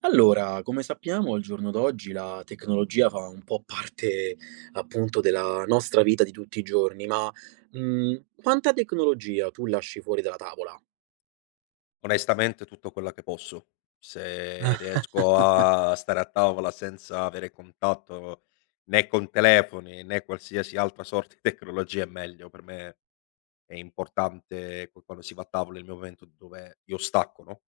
Allora, come sappiamo al giorno d'oggi la tecnologia fa un po' parte appunto della nostra vita di tutti i giorni, ma, quanta tecnologia tu lasci fuori dalla tavola? Onestamente tutto quella che posso. Se riesco a stare a tavola senza avere contatto né con telefoni, né qualsiasi altra sorta di tecnologia è meglio. Per me è importante qu quando si va a tavola il mio momento dove io stacco, no?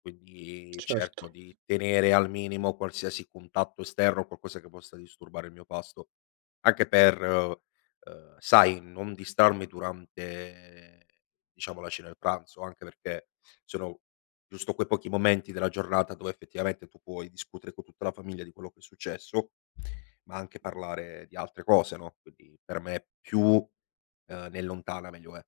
Quindi Certo. cerco di tenere al minimo qualsiasi contatto esterno, qualcosa che possa disturbare il mio pasto, anche per, sai, non distrarmi durante, diciamo, la cena e il pranzo, anche perché sono giusto quei pochi momenti della giornata dove effettivamente tu puoi discutere con tutta la famiglia di quello che è successo, ma anche parlare di altre cose, no, quindi per me più, ne è lontana meglio è.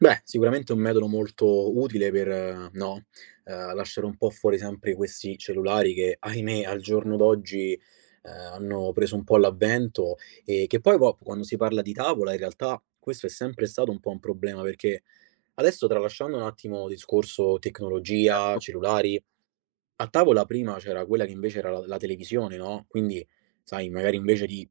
Beh, sicuramente è un metodo molto utile per, no, lasciare un po' fuori sempre questi cellulari che, ahimè, al giorno d'oggi, hanno preso un po' l'avvento e che poi co quando si parla di tavola, in realtà, questo è sempre stato un po' un problema perché adesso, tralasciando un attimo il discorso tecnologia, Certo. cellulari a tavola, prima c'era quella che invece era la televisione, no, quindi sai, magari invece di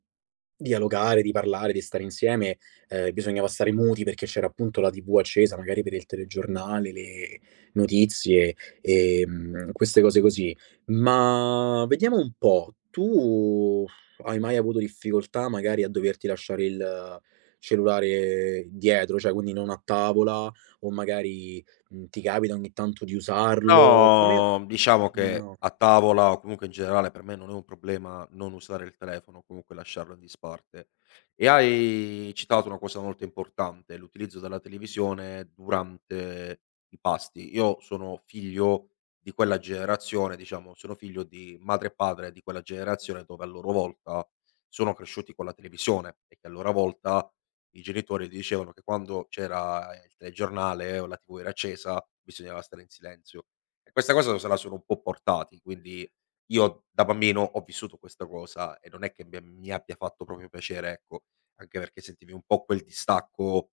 dialogare, di parlare, di stare insieme, bisognava stare muti perché c'era appunto la TV accesa, magari per il telegiornale, le notizie, queste cose così. Ma vediamo un po', tu hai mai avuto difficoltà magari a doverti lasciare il cellulare dietro, cioè quindi non a tavola o magari, ti capita ogni tanto di usarlo? Come No, diciamo che no. a tavola o comunque in generale per me non è un problema non usare il telefono, o comunque lasciarlo in disparte. E hai citato una cosa molto importante, l'utilizzo della televisione durante i pasti. Io sono figlio di quella generazione, diciamo, sono figlio di madre e padre di quella generazione dove a loro volta sono cresciuti con la televisione e che a loro volta i genitori dicevano che quando c'era il telegiornale o la TV era accesa bisognava stare in silenzio. E questa cosa se la sono un po' portati, quindi io da bambino ho vissuto questa cosa e non è che mi abbia fatto proprio piacere, ecco, anche perché sentivi un po' quel distacco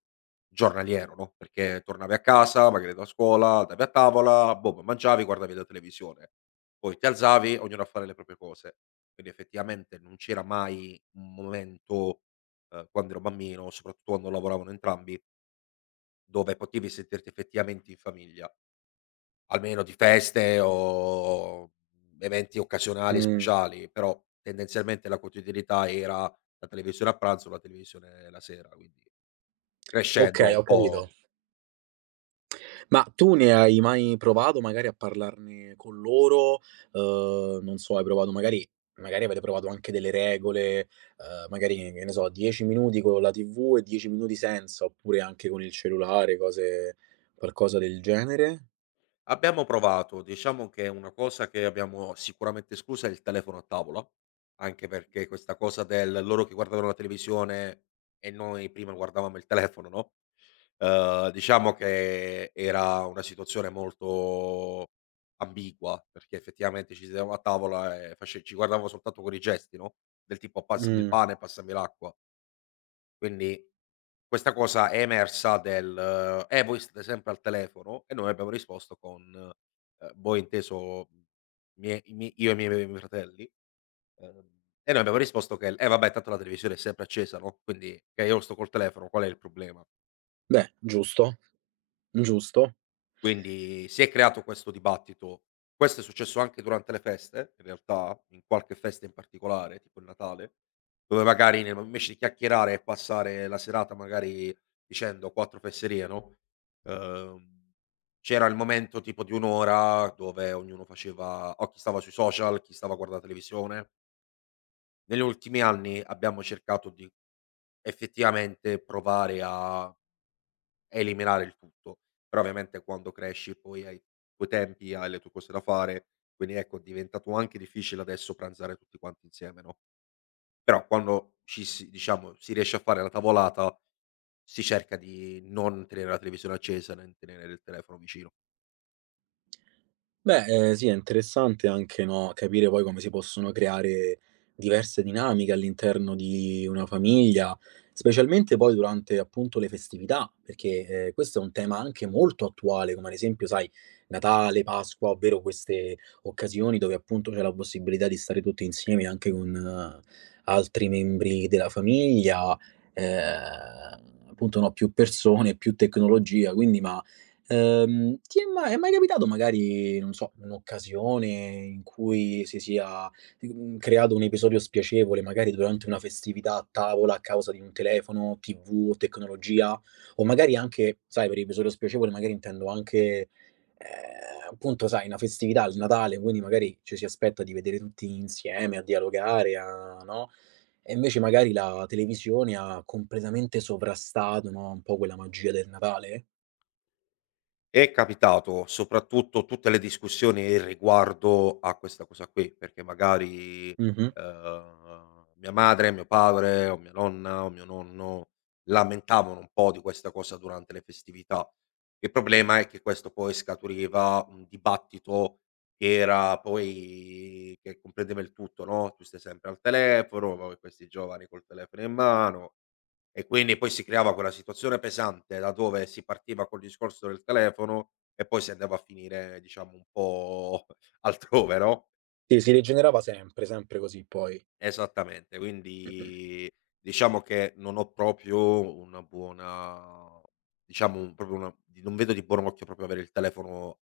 giornaliero, no, perché tornavi a casa, magari da scuola, andavi a tavola, boh, mangiavi, guardavi la televisione. Poi ti alzavi, ognuno a fare le proprie cose. Quindi effettivamente non c'era mai un momento, quando ero bambino, soprattutto quando lavoravano entrambi, dove potevi sentirti effettivamente in famiglia. Almeno di feste o eventi occasionali e Mh. speciali, però tendenzialmente la quotidianità era la televisione a pranzo, la televisione la sera, quindi crescendo Okay, un ho capito. po' Ma tu ne hai mai provato magari a parlarne con loro? Non so, hai provato magari, avete provato anche delle regole, magari, che ne so, 10 minuti con la TV e 10 minuti senza, oppure anche con il cellulare, cose qualcosa del genere? abbiamo provato. Diciamo che una cosa che abbiamo sicuramente esclusa è il telefono a tavola, anche perché questa cosa del loro che guardavano la televisione e noi prima guardavamo il telefono, no? Diciamo che era una situazione molto ambigua, perché effettivamente ci sedevamo a tavola e face ci guardavamo soltanto con i gesti, no, del tipo: "Passami il Mh. pane, passami l'acqua". Quindi questa cosa è emersa del: voi state sempre al telefono", e noi abbiamo risposto con voi inteso mie i mie io e i miei fratelli, uhm, e noi abbiamo risposto che: vabbè tanto la televisione è sempre accesa, no, quindi che io sto col telefono, qual è il problema?" Beh, giusto, giusto. Quindi si è creato questo dibattito. Questo è successo anche durante le feste, in realtà, in qualche festa in particolare, tipo il Natale, dove magari nel invece di chiacchierare e passare la serata magari dicendo 4 fesserie, no, ehm, c'era il momento tipo di 1 ora dove ognuno faceva o chi stava sui social, chi stava a guardare la televisione. Negli ultimi anni abbiamo cercato di effettivamente provare a eliminare il tutto. Però ovviamente quando cresci poi hai i tuoi tempi, hai le tue cose da fare, quindi ecco è diventato anche difficile adesso pranzare tutti quanti insieme, no, però quando ci si diciamo, si riesce a fare la tavolata, si cerca di non tenere la televisione accesa, né tenere il telefono vicino. Beh, sì, è interessante anche, no, capire poi come si possono creare diverse dinamiche all'interno di una famiglia, specialmente poi durante, appunto, le festività, perché, questo è un tema anche molto attuale, come ad esempio, sai, Natale, Pasqua, ovvero queste occasioni dove, appunto, c'è la possibilità di stare tutti insieme anche con altri membri della famiglia, appunto, no, più persone, più tecnologia, quindi ma ti è ma è mai capitato magari, non so, un'occasione in cui si sia, creato un episodio spiacevole, magari durante una festività a tavola a causa di un telefono, TV o tecnologia? O magari anche, sai, per episodio spiacevole magari intendo anche, ehm, appunto sai, una festività, il Natale, quindi magari ci si aspetta di vedere tutti insieme, a dialogare, a no, e invece magari la televisione ha completamente sovrastato, no, un po' quella magia del Natale? È capitato, soprattutto tutte le discussioni riguardo a questa cosa qui, perché magari, Mh-mh. Mia madre, mio padre o mia nonna o mio nonno lamentavano un po' di questa cosa durante le festività. Il problema è che questo poi scaturiva un dibattito che era poi che comprendeva il tutto, no, tu stai sempre al telefono, poi questi giovani col telefono in mano, e quindi poi si creava quella situazione pesante da dove si partiva col discorso del telefono e poi si andava a finire diciamo un po' altrove, no, Sì, si rigenerava sempre, sempre così poi. esattamente. Mh-mh. Quindi diciamo che non ho proprio una buona diciamo un proprio una non vedo di buon occhio proprio avere il telefono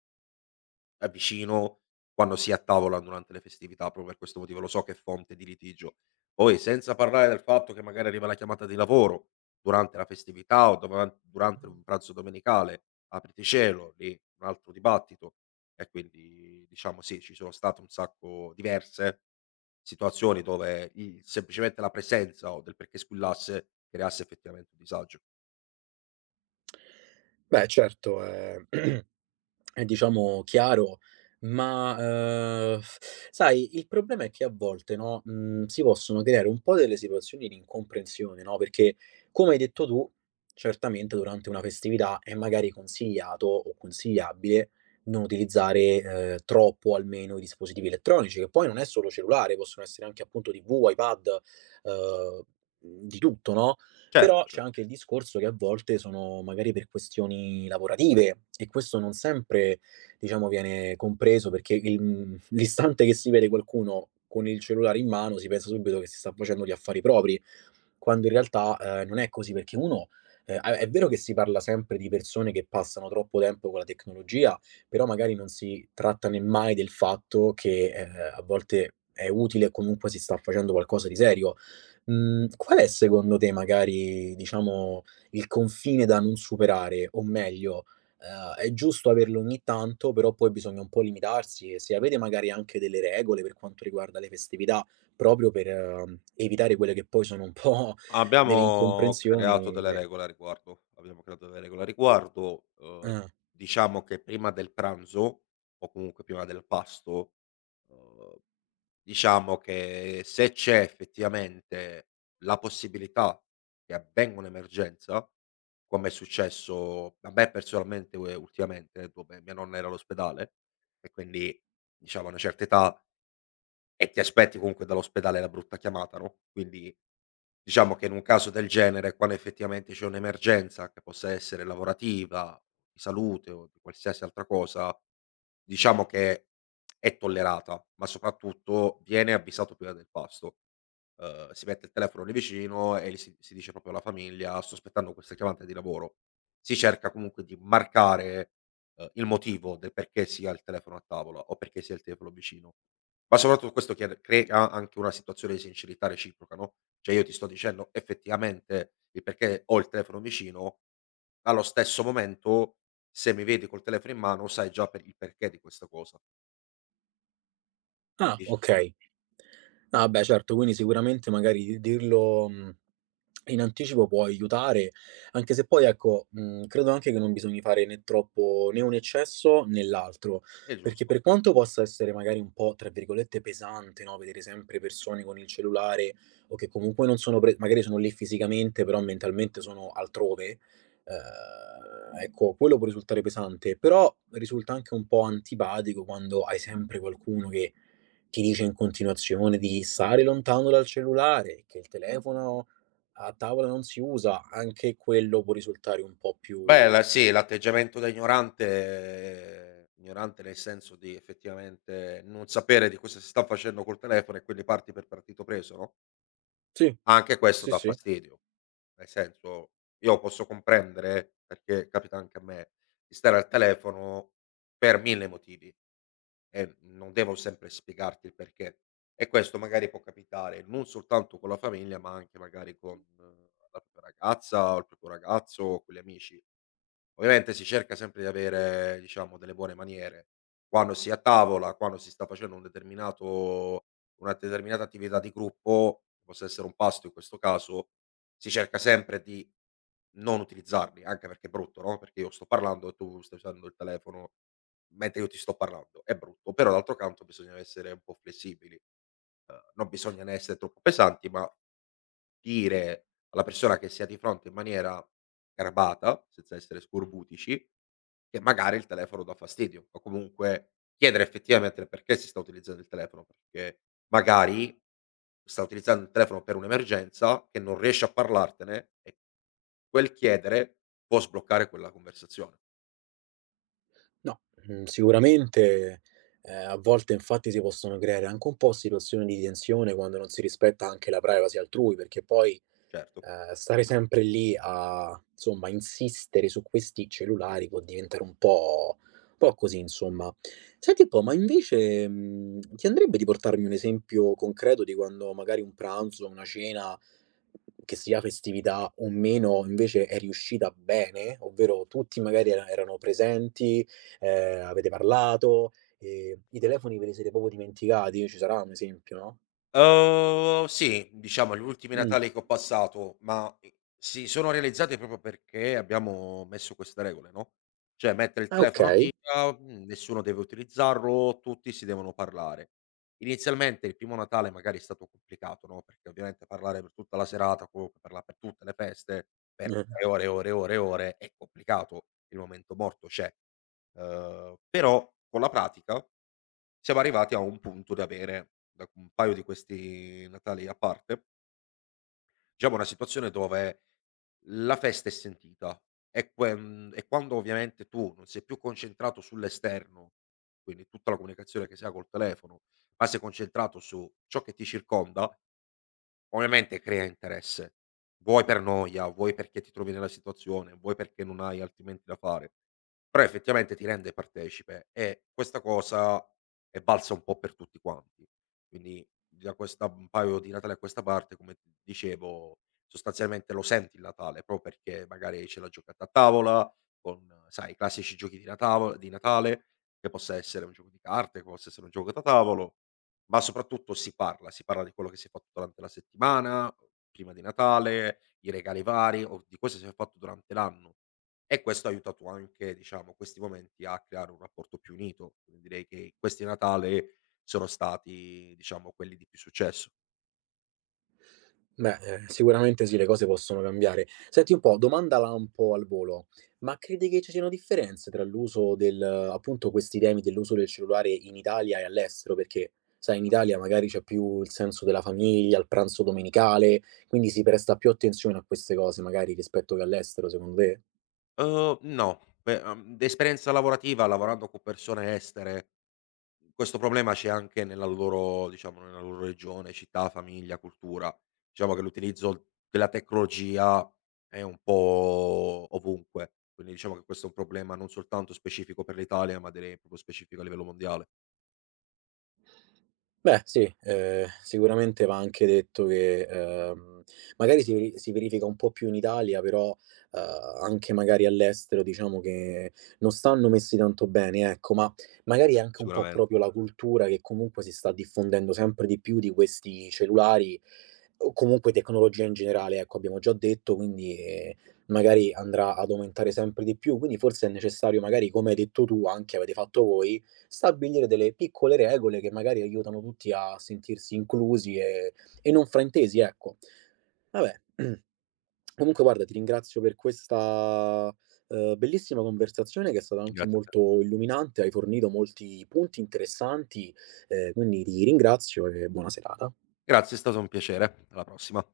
è vicino quando si è a tavola durante le festività, proprio per questo motivo lo so che è fonte di litigio. Poi senza parlare del fatto che magari arriva la chiamata di lavoro durante la festività o dovan durante un pranzo domenicale, apriti cielo, lì un altro dibattito e quindi diciamo sì, ci sono state un sacco diverse situazioni dove il semplicemente la presenza o del perché squillasse creasse effettivamente un disagio. Beh certo, è è diciamo chiaro, ma, sai, il problema è che a volte, no, si possono creare un po' delle situazioni di incomprensione, no, perché come hai detto tu, certamente durante una festività è magari consigliato o consigliabile non utilizzare, troppo almeno i dispositivi elettronici, che poi non è solo cellulare, possono essere anche appunto TV, iPad, uhm, di tutto, no? Certo, Però c'è cer anche il discorso che a volte sono magari per questioni lavorative e questo non sempre, diciamo, viene compreso perché il l'istante che si vede qualcuno con il cellulare in mano si pensa subito che si sta facendo gli affari propri, quando in realtà, non è così perché uno a è vero che si parla sempre di persone che passano troppo tempo con la tecnologia, però magari non si tratta nemmai del fatto che, a volte è utile o comunque si sta facendo qualcosa di serio. Mhmm, qual è secondo te magari, diciamo, il confine da non superare? O meglio, è giusto averlo ogni tanto, però poi bisogna un po' limitarsi e se avete magari anche delle regole per quanto riguarda le festività, proprio per evitare quelle che poi sono un po' delle Abbiamo creato incomprensioni delle che regole a riguardo, abbiamo creato delle regole a riguardo, eh. diciamo che prima del pranzo o comunque prima del pasto, uhm, diciamo che se c'è effettivamente la possibilità che avvenga un'emergenza, come è successo a me personalmente u ultimamente dove mia nonna era all'ospedale e quindi diciamo a una certa età e ti aspetti comunque dall'ospedale la brutta chiamata, no, quindi diciamo che in un caso del genere, quando effettivamente c'è un'emergenza, che possa essere lavorativa, di salute o di qualsiasi altra cosa, diciamo che è tollerata, ma soprattutto viene avvisato prima del pasto si mette il telefono lì vicino e gli si dice proprio alla famiglia: "Sto aspettando questa chiamata di lavoro." Si cerca comunque di marcare, il motivo del perché si ha il telefono a tavola o perché si ha il telefono vicino. Ma soprattutto questo chiede crea anche una situazione di sincerità reciproca, no, cioè io ti sto dicendo effettivamente il perché ho il telefono vicino, allo stesso momento se mi vedi col telefono in mano sai già per il perché di questa cosa. Quindi Ah, dici okay. Ah beh certo, quindi sicuramente magari di dirlo, in anticipo può aiutare, anche se poi ecco, credo anche che non bisogni fare né troppo né un eccesso né l'altro, è perché giusto. per quanto possa essere magari un po' tra virgolette "pesante", no, vedere sempre persone con il cellulare o che comunque non sono pre magari sono lì fisicamente, però mentalmente sono altrove, ehm, ecco, quello può risultare pesante, però risulta anche un po' antipatico quando hai sempre qualcuno che ti dice in continuazione di stare lontano dal cellulare, che il telefono a tavola non si usa, anche quello può risultare un po' Beh, più la sì, l'atteggiamento da ignorante ignorante nel senso di effettivamente non sapere di cosa si sta facendo col telefono e quindi parti per partito preso, no, sì, anche questo sì, dà sì. fastidio. Nel senso, io posso comprendere, perché capita anche a me, di stare al telefono per 1000 motivi. E non devo sempre spiegarti il perché. E questo magari può capitare non soltanto con la famiglia, ma anche magari con la propria ragazza o il proprio ragazzo o con gli amici. Ovviamente si cerca sempre di avere, diciamo, delle buone maniere. Quando si è a tavola, quando si sta facendo un determinato una determinata attività di gruppo, che possa essere un pasto in questo caso, si cerca sempre di non utilizzarli, anche perché è brutto, no, perché io sto parlando e tu stai usando il telefono. Mentre io ti sto parlando, è brutto, però d'altro canto bisogna essere un po' flessibili, non bisogna né essere troppo pesanti, ma dire alla persona che si ha di fronte in maniera garbata, senza essere scorbutici, che magari il telefono dà fastidio, o comunque chiedere effettivamente il perché si sta utilizzando il telefono, perché magari sta utilizzando il telefono per un'emergenza che non riesce a parlartene e quel chiedere può sbloccare quella conversazione, No, sicuramente, a volte infatti si possono creare anche un po' situazioni di tensione quando non si rispetta anche la privacy altrui, perché poi certo. Stare sempre lì a, insomma, insistere su questi cellulari può diventare un po' così, insomma. Senti un po', ma invece, ti andrebbe di portarmi un esempio concreto di quando magari un pranzo, una cena, che sia festività o meno, invece è riuscita bene? Ovvero tutti magari erano presenti, avete parlato, i telefoni ve li siete proprio dimenticati? Ci sarà un esempio, no? Sì, diciamo gli ultimi Mh. Natali che ho passato, ma, si sono realizzati proprio perché abbiamo messo queste regole, no, cioè mettere il Ah, telefono via, okay. mhmm, nessuno deve utilizzarlo, tutti si devono parlare. Inizialmente il primo Natale magari è stato complicato, no, perché ovviamente parlare per tutta la serata, comunque parla per tutte le feste, per Mh. ore, ore, ore, e ore, e ore è complicato, il momento morto c'è. Però con la pratica siamo arrivati a un punto da avere, da un paio di questi Natali a parte, diciamo una situazione dove la festa è sentita e, e quando ovviamente tu non sei più concentrato sull'esterno, quindi tutta la comunicazione che si ha col telefono, ma sei concentrato su ciò che ti circonda, ovviamente crea interesse, vuoi per noia, vuoi perché ti trovi nella situazione, vuoi perché non hai altrimenti da fare, però effettivamente ti rende partecipe e questa cosa è valsa un po' per tutti quanti. Quindi da questa un paio di Natale a questa parte, come ti dicevo, sostanzialmente lo senti il Natale, proprio perché magari c'è la giocata a tavola, con sai i classici giochi di, di Natale, che possa essere un gioco di carte, che possa essere un gioco da tavolo, ma soprattutto si parla di quello che si è fatto durante la settimana, prima di Natale, i regali vari o di cosa si è fatto durante l'anno e questo ha aiutato anche, diciamo, questi momenti a creare un rapporto più unito. Quindi direi che questi Natale sono stati, diciamo, quelli di più successo. Beh, sicuramente sì, le cose possono cambiare. Senti un po', domanda lampo al volo, ma credi che ci siano differenze tra l'uso del appunto questi temi dell'uso del cellulare in Italia e all'estero? Perché, sai, in Italia magari c'è più il senso della famiglia, il pranzo domenicale, quindi si presta più attenzione a queste cose magari rispetto che all'estero, secondo te? No, beh, d'esperienza lavorativa lavorando con persone estere. Questo problema c'è anche nella loro diciamo, nella loro regione, città, famiglia, cultura. Diciamo che l'utilizzo della tecnologia è un po' ovunque, quindi diciamo che questo è un problema non soltanto specifico per l'Italia, ma direi proprio specifico a livello mondiale, Beh sì, sicuramente va anche detto che, magari si verifica un po' più in Italia, però, anche magari all'estero diciamo che non stanno messi tanto bene, ecco, ma magari è anche un po' sicuramente. proprio la cultura che comunque si sta diffondendo sempre di più di questi cellulari o comunque tecnologia in generale, ecco, abbiamo già detto, quindi, magari andrà ad aumentare sempre di più. Quindi forse è necessario magari, come hai detto tu, anche avete fatto voi, stabilire delle piccole regole che magari aiutano tutti a sentirsi inclusi e non fraintesi, ecco. Vabbè, comunque guarda, ti ringrazio per questa, bellissima conversazione che è stata anche Grazie a te. molto illuminante, hai fornito molti punti interessanti, quindi ti ringrazio e buona serata. Grazie, è stato un piacere. Alla prossima.